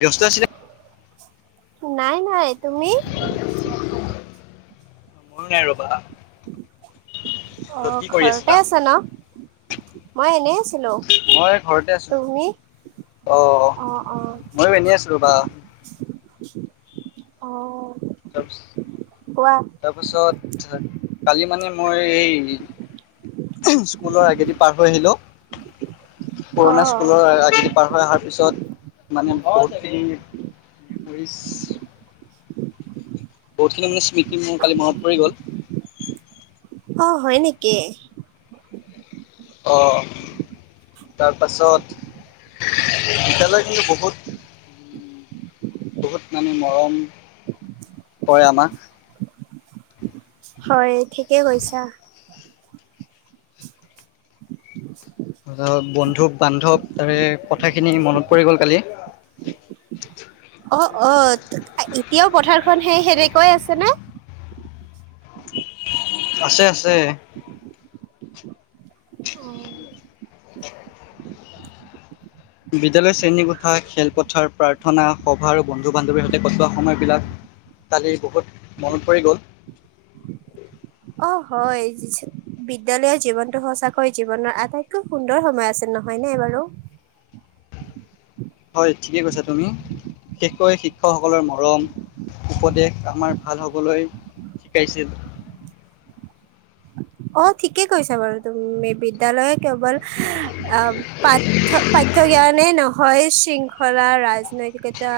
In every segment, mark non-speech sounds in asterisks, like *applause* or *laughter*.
ব্যস্ত আছিলে। নাই নাই তুমি। মোৰ নাই ৰবা অ ৰ কি কৰি ঘৰতে আছিলা আছা ন এনেই আছিলো মই ঘৰতে আছো তুমি অঁ অ অ ময়ো এনেই আছিলো বা অঁ। তাৰপিছত কালি মানে। মই এই স্কুলৰ আগেদি পাৰ হৈ আহিলোঁ অ পুৰণা স্কুলৰ আজেদি পাৰ হৈ অহাৰ পিছত মানে ব বহুতখিনি মানে স্মৃতি মোৰ কালি মনত পৰি গ'ল অ হয় নেকি! অঁ তাৰপাছত বিদ্যালয় কিন্তু বহুত বহুত মানে মৰম কৰে আমাক হয় ঠিকেই কৈছা বন্ধু বান্ধৱ তাৰে কথাখিনি মনত পৰি গ'ল কালি অঁ অঁ! এতিয়াও পথাৰখন সেই সেনেকই আছেনে আছে আছে বিদ্যালয়ৰ শ্ৰেণীকোঠা খেলপথাৰ প্ৰাৰ্থনা সভা আৰু বন্ধু বান্ধৱীৰ সৈতে কটোৱা সময়বিলাক কালিৰ বহুত মনত পৰি গ'ল অ হয় বিদ্যালয়ৰ জীৱনতটো সচাকৈ জীৱনৰ আটাইতকৈ সুন্দৰ সময় আছিল নহয় ন বাৰু হয় ঠিকেই কৈছা তুমি বিশেষকৈ শিক্ষকসকলৰ মৰম উপদেশ আমাৰ ভাল হ'বলৈ শিকাইছিল অ ঠিকে কৈছা বাৰু তুমি বিদ্যালয় কেৱল অ পাঠ্য পাঠ্য জ্ঞানে ন ভয় শৃংখলা ৰাজনৈতিক এটা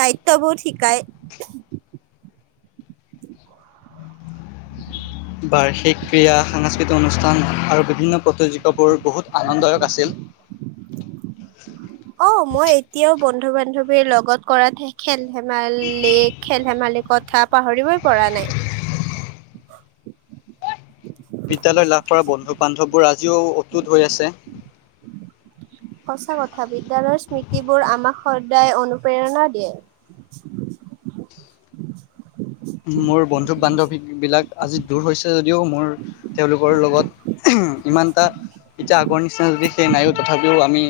দায়িত্ববোৰ শিকায়। বাৰ্ষিক ক্ৰীড়া সাংস্কৃতিক অনুষ্ঠান আৰু বিভিন্ন প্ৰতিযোগিতাবোৰ বহুত আনন্দদায়ক আছিল অ মই এতিয়াও বন্ধু বান্ধৱীৰ লগত কৰাতহে খেল ধেমালি খেল। ধেমালি কথা পাহৰিবই পৰা নাই বিদ্যয়ালয় লাভ কৰা বন্ধু বান্ধৱবোৰ আজিও প্ৰস্তুত হৈ আছে সঁচা কথা বিদ্যালয়ৰ স্মৃতিবোৰ আমাক সদায় অনুপ্ৰেৰণা দিয়ে মোৰ বন্ধু বান্ধৱী বিলাক আজি দূৰ হৈছে যদিও মোৰ তেওঁলোকৰ লগত ইমানটা এতিয়া আগৰ নিচিনা যদি সেই নাইো তথাপিও আমি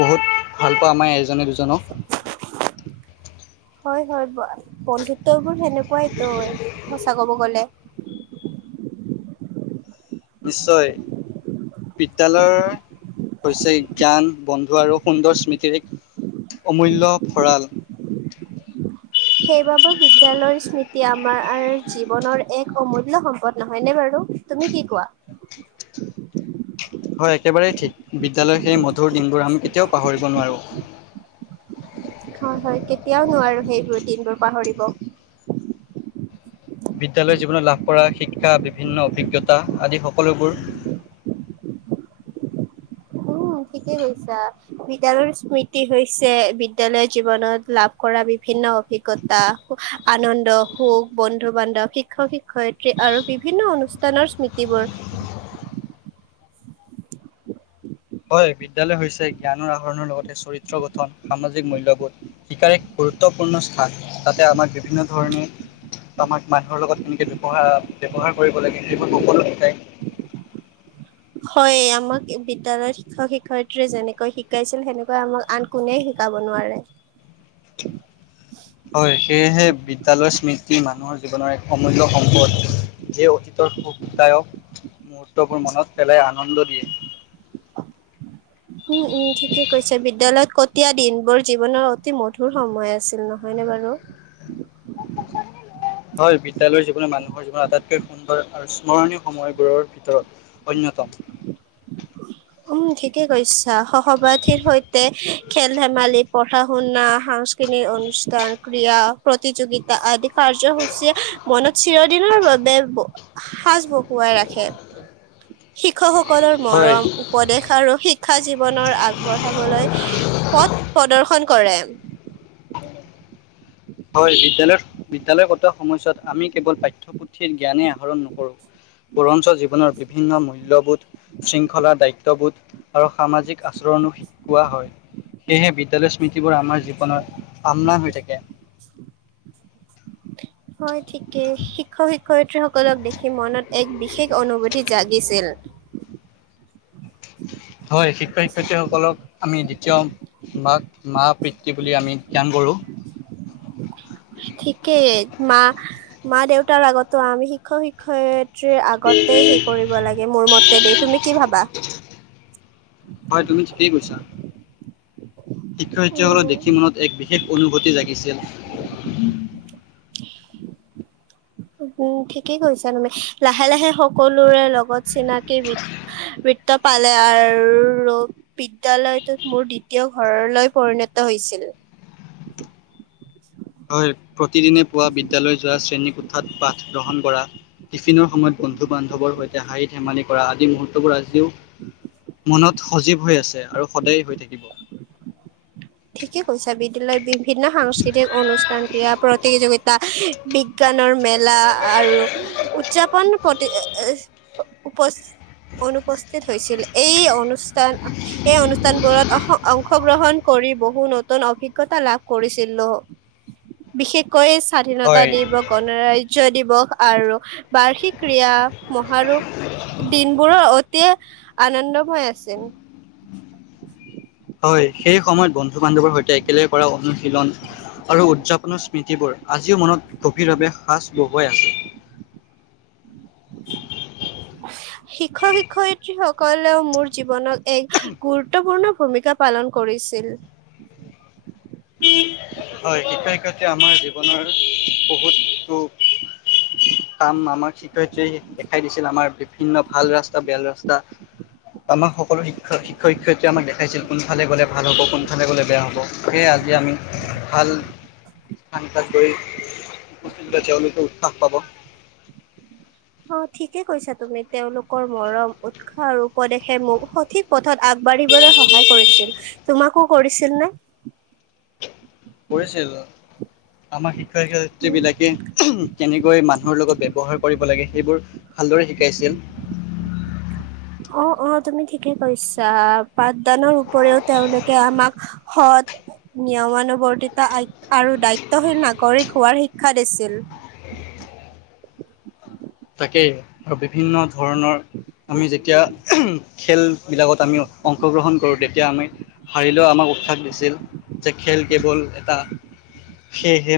বহুত ভাল পাওঁ আমাৰ আজনে দুজন জন ন হয় হয় বন্ধুত্ব বোৰ সেনেকুৱা। নেকুৱাই ত সঁচা ক'ব গ'লে নিশ্চয় বিদ্যালয় হৈছে জ্ঞান বন্ধু আৰু সুন্দৰ স্মৃতিৰ এক অমূল্যয় ভঁৰাল সেইবাবে বিদ্যয়ালয়ৰ স্মৃতি আমাৰ জীৱনৰ এক অমূল্য সম্পদ নহয়নেে বাৰু তুমি কি কোৱা হয় একেবাৰেেই ঠিক বিদ্যালয় সেই ম কধোৰ দিনবোৰ আমি এতিয়াও পাহৰিব নোৱাৰোঁ হয় হয় কেতিয়াও নোৱাৰো সেইবোৰ দিনবোৰ পাহৰিব বিদ্যয়ালয়ৰ জীৱনত লাভ কৰা শিক্ষা বিভিন্ন অভিজ্ঞতা আদি সকলোবোৰ উ ঠিকেই কৈছা বিদ্যালয়ৰ স্মৃতি হৈছে বিদ্যালয় জীৱনত লাভ কৰা বিভিন্ন অভিজ্ঞতা আনন্দ সুখ বন্ধু বান্ধৱ শিক্ষক শিক্ষয়িত্ৰী আৰু বিভিন্ন অনুষ্ঠানৰ স্মৃতিবোৰ হয় বিদ্য়ালয় হৈছে জ্ঞানৰ আহৰণৰ লগতে চৰিত্ৰ গঠন সামাজিক মূল্যবোধশিকাৰ এক গুৰুত্বপূৰ্ণ স্থান যাতে আমাক বিভিন্ন ধৰণে আমাক মানুহৰ লগত এনেকে ব্যৱহাৰ ব্যৱহাৰ কৰিব লাগে সেইবোৰ সকলো শিকাই। হয় আমাক বিদ্যালয়ত শিক্ষক শিক্ষয়িতীয়ে যেনেকৈ শিকাইছিল সেনেকৈ আমাক আন কোনে শিকাব নোৱাৰে হয় সেয়েহে বিদ্যালয় স্মৃতি মানুহৰ জীৱনৰ এক অমূল্য সম্পদ যিয়ে অতীতৰ সুখদায়ক মুহূৰ্তবোৰ মনত পেলাই আনন্দ দিয়ে। উম উম ঠিকে কৈছে বিদ্যালয়ত কটীয়া দিনবোৰ জীৱনৰ অতি মধুৰ সময় আছিল নহয়নেে বাৰু হয় বিদ্যালয়ৰ মানুহৰ জীৱনত আটাইতকৈ সুন্দৰ আৰু স্মৰণীয় সময়বোৰৰ ভিতৰত অন্যতম উম ঠিকে কৈছ সহপাঠীৰ সৈতে খেল ধেমালি পঢ়া শুনা সাংস্কৃতিক অনুষ্ঠান ক্ৰীড়া প্ৰতিযোগিতা আদি কাৰ্যসূচীয়ে মনত চিৰদিনৰ বাবে সাজ বহুৱাই ৰাখে শিক্ষকসকল হয় মৰম উপদেশ আৰু শিক শিক্ষা জীৱনৰ আগবঢ়াবলৈ পথ প্ৰদৰ্শন কৰে হয় বিদ্যালয়ত বিদ্যালয় কটোৱা সময়ছোৱাত আমি কেৱল পাঠ্যপুথিৰ জ্ঞানেই আহৰণ নকৰো বৰঞ্চ জীৱনৰ বিভিন্ন মূল্যবোধ শৃংখলা দায়িত্ববোধ আৰু সামাজিক আচৰণো শিকোৱা হয় সেয়েহে বিদ্যয়ালয়ৰ স্মৃতিবোৰ আমাৰ জীৱনৰ আমলান হৈ থাকে হয় ঠিকে শিক্ষক শিক শিক্ষয়ত্ৰী সকলক দেখি মনত এক বিশেষ অনুভূতি জাগিছিল হয় শিক্ষক শিক্ষয়িত্ৰীসকলক আমি দ্বিতীয় মাক মা পিতৃ বুলি আমি জ্ঞান কৰোঁ ঠিকেই মা মা দেউতাৰ আগতো আমি শিক্ষক শিক্ষয়ত্ৰ আগতে হেই কৰিব লাগে মোৰ মতে দেই তুমি কি ভাবা হয় তুমি শিক্ষয়িত্ৰীসকলক দেখি উম মনত এক বিশেষ অনুভূতি জাগিছিল উম ঠিকেই কৈছা তুমি লাহে লাহে সকলোৰে লগত চিনাকি বৃত্ত পালে আৰু বিদ্যালয়ত মোৰ দ্বিতীয় ঘৰলৈ পৰিণত হৈছিল হয় প্ৰতিদিনে পুৱা বিদ্যালয় যোৱা শ্ৰেণীকোঠাত পাঠ গ্ৰহণ কৰা টিফিনৰ সময়ত বন্ধু বান্ধৱৰ সৈতে হাঁহি ধেমালি কৰা আদি মুহূৰ্তবোৰ আজিও মনত সজীৱ হৈ আছে আৰু সদায় হৈ থাকিব ঠিকে কৈছা বিদ্যালয়ৰ বি বিভিন্ন সাংস্কৃতিক অনুষ্ঠান ক্ৰীড়া প্ৰতিযোগিতা বিজ্ঞানৰ মেলা আৰু উদযাপন প্ৰতি উপ অনুপস্থিত হৈছিল এই অনুষ্ঠান এই অনুষ্ঠানবোৰত অঁ অংশগ্ৰহণ কৰি বহু নতুন অভিজ্ঞতা লাভ কৰিছিলো বিশেষ কৈ স্বাধীনতা হয় দিব গণৰাজ্য ৰাজ্য দিৱস আৰু বাৰ্ষিক ক্ৰী়য়া মহাৰোপ দিনবোৰৰ অতি আনন্দময় আছিল হয় সেই সময়ত বন্ধু বান্ধৱৰ সৈতে একেলগে কৰা অনু শিলণ আৰু উদযাপন কোনো স্মৃতিবোৰ আজিও মনত গভীৰভাৱে সাঁচ বহুৱাই আছে শিক্ষক শিক্ষয়িত্ৰীসকলেও মোৰ জীৱনত এক গুৰুত্বপূৰ্ণ ভূমিকা পালন কৰিছিল হয় শিক্ষক শিক্ষয়িত্ৰীয়ে আমাৰ জীৱনৰ বহুতো কাম আমাক শিক্ষয়িত্ৰীয়ে দেখাই দিছিল আমাৰ বিভিন্ন ভাল ৰাস্তা বেয়া ৰাস্তা আমাক সকলো শিক্ষ শিক্ষক শিক্ষয়িত্ৰীয়ে আমাক দেখাইছিল কোনফালে গ'লে ভাল হ'ব কোনফালে গ'লে বেয়া হ'ব সেয়ে আজি আমি ভাল স্থান কাজ গৈ উপস্থিত হৈছে তেওঁলোকে উৎসাহ পাব অঁ ঠিকে কৈছা তুমি তেওঁলোক কৰ মৰম উৎসাহ আৰু উপদেশে মোক সঠিক পথত আগবাঢ়িবলৈ সহায় কৰিছিল তোমাকো কৰিছিল নে কৰিছিল আমাক শিক্ষক শিক্ষয়িত্ৰীবিলাকে উমহ কেনেকৈ মানুহৰ লগত ব্যৱহাৰ কৰিব লাগে সেইবোৰ ভালদৰে শিকাইছিল অ অ তুমি ঠিকে কৈছা পাঠদানৰ উপৰিও তেওঁলোকে আমাক সৎ নিয়মানুবৰ্তিতা আৰু দায়িত্বশীল নাগৰিক হোৱাৰ শিক্ষা দিছিল তাকেই আৰু বিভিন্ন ধৰণৰ আমি যেতিয়া উমহ খেলবিলাকত আমি অংশগ্ৰহণ কৰোঁ তেতিয়া আমি হাৰিলেও আমাক উৎসাহ দিছিল যে খেল কেৱল এটা সেয়েহে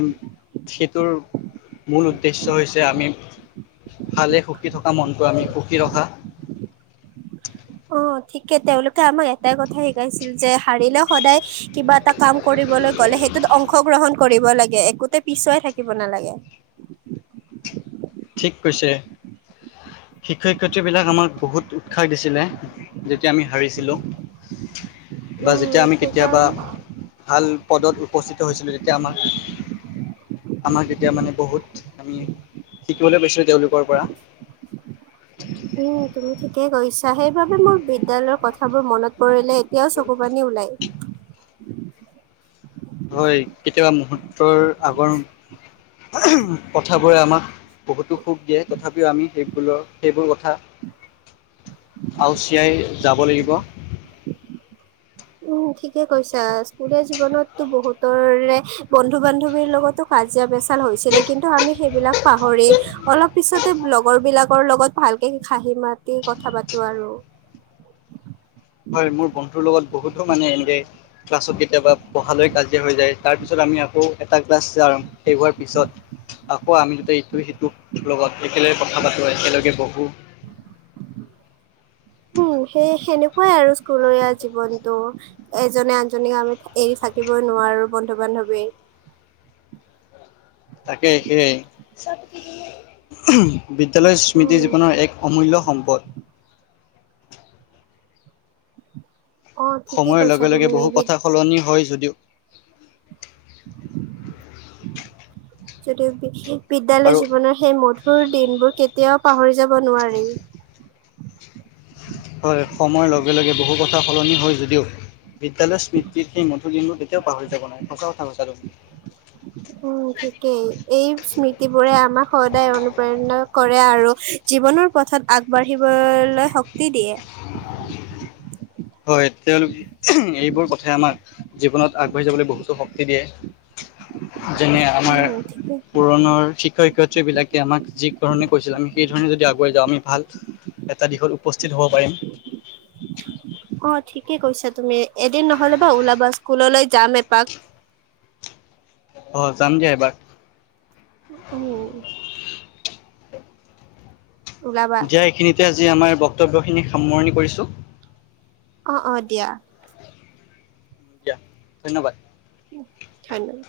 সেইটোৰ মূল উদ্দেশ্য হৈছে আমি ভালে সুখী থকা মনটো আমি সুখী ৰখা অ ঠিকে তেওঁলোকে আমাক এটাই কথা শিকাইছিল যে হাৰিলে সদায় কিবা এটা কাম কৰিবলৈ গ'লে সেইটোত অংশগ্ৰহণ কৰিব লাগে একোতে পিছুৱাই থাকিব নেলাগে কৈছে শিক্ষক শিক্ষয়িত্ৰীবিলাক আমাক বহুত উৎসাহ দিছিলে যেতিয়া আমি হাৰিছিলোঁ বা উম যেতিয়া আমি কেতিয়াবা সেইকাৰণে ভাল পদত উপস্থিত হৈছিলোঁ তেতিয়া আমাক আমাক তেতিয়া মানে বহুত আমি শিকিবলে পাইছিলো তেওঁলোক উম তুমি ঠিকেই কৈছা সেইবাবে মোৰ বিদ্যয়ালয়ৰ কথাবোৰ মনত পৰিলে এতিয়া চকু পানী ওলায়। *unintelligible* হয় কেতিয়াবা মুহূৰ্তৰ আগৰ *unintelligible* কথা বোৰে আমাক বহুতো সুখ দিয়ে, তথাপিও আমি সেইবোৰ সেইবোৰ কথা আউচীয়াই যাব লাগিব। উম ঠিকে কৈছা স্কুলীয়া জীৱনতো বহুতৰে বন্ধু বান্ধৱীৰ লগতো কাজিয়া পেচাল হৈছিলে কিন্তু আমি সেইবিলাক পাহৰি অলপ পিছতে লগ লগৰ বিলাকৰ লগত ভালকে খাহি মাতি কথা পাতো আৰু। হয় মোৰ বন্ধুৰ লগত বহুতো মানে এনেকৈ ক্লাছত কেতিয়াবা পঢ়ালৈ কাজিয়া হৈ যায়, তাৰপিছত আমি আকৌ, এটা ক্লাছ যাম শেষ হোৱাৰ পিছত আকৌ আমি যতে ইটো সিটোৰ লগত একেলগে কথা পাতোঁ একেলগে বহোঁ। উম সেই সেনেকুৱাই আৰু স্কুলীয়া জীৱনটো। এজনে আনজনীক আমি এৰি থাকিবই নোৱাৰো বন্ধু বান্ধৱীৰ। তাকে সেইয়াই। *unintelligible* বিদ্যালয় স্মৃতি উম, জীৱনৰ এক অমূল্য সম্পদ। অ' ঠিকেই সময়ৰ কৈছা লগে লগে তুমি বহু বিদ কথা সলনি হয় যদি *inaudible* *inaudible* যদিও বিশেষ বিদ্যালয় আৰু জীৱনৰ সেই মঠ তোৰ দিনবোৰ কেতিয়াও পাহৰি যাব নোৱাৰি। হয় সময়ৰ লগে লগে বহু কথা সলনি হয় যদিও, বিদ্যালয় স্মৃতিত সেই মধু দিনবোৰ কেতিয়াও পাহৰি যাব নোৱাৰি। সঁচা কথা কৈছা তুমি। উম ঠিকেই। এই স্মৃতি বোৰে আম আমাক সদায় অনুপ্ৰেৰণা কৰে আৰু জীৱনৰ পথত আগবাঢ়িবলৈ তি দিয়ে। হয় তেওঁলোকে *unintelligible* এইবোৰ কথাই আমাক জীৱনত আগবাঢ়ি যাবলে বহুতো শক্তি দিয়ে। যেনে আমাৰ উম, ঠিকে পুৰণৰ শিক্ষয় সেইবিলাকে আমাক যি কাৰণে কৈছিল আমি সেই আমি যদি আগুৱাই যাওঁ আমি ভাল এটা দিশত উপস্থিত হ'ম। পাৰিম। অ ঠিকে কৈছা তুমি। এদিন নহ'লে বা ওলাবা স্কুললৈ যাম এপাক। অ জাম দিয়া এপাক। উম, ওলাবা যাইখিনিতে আজি আমাৰ বক্তব্যখিনি সামৰণি কৰিছোঁ। অ অ দিয়া। দিয়া ধন্যবাদ। ধন্যবাদ।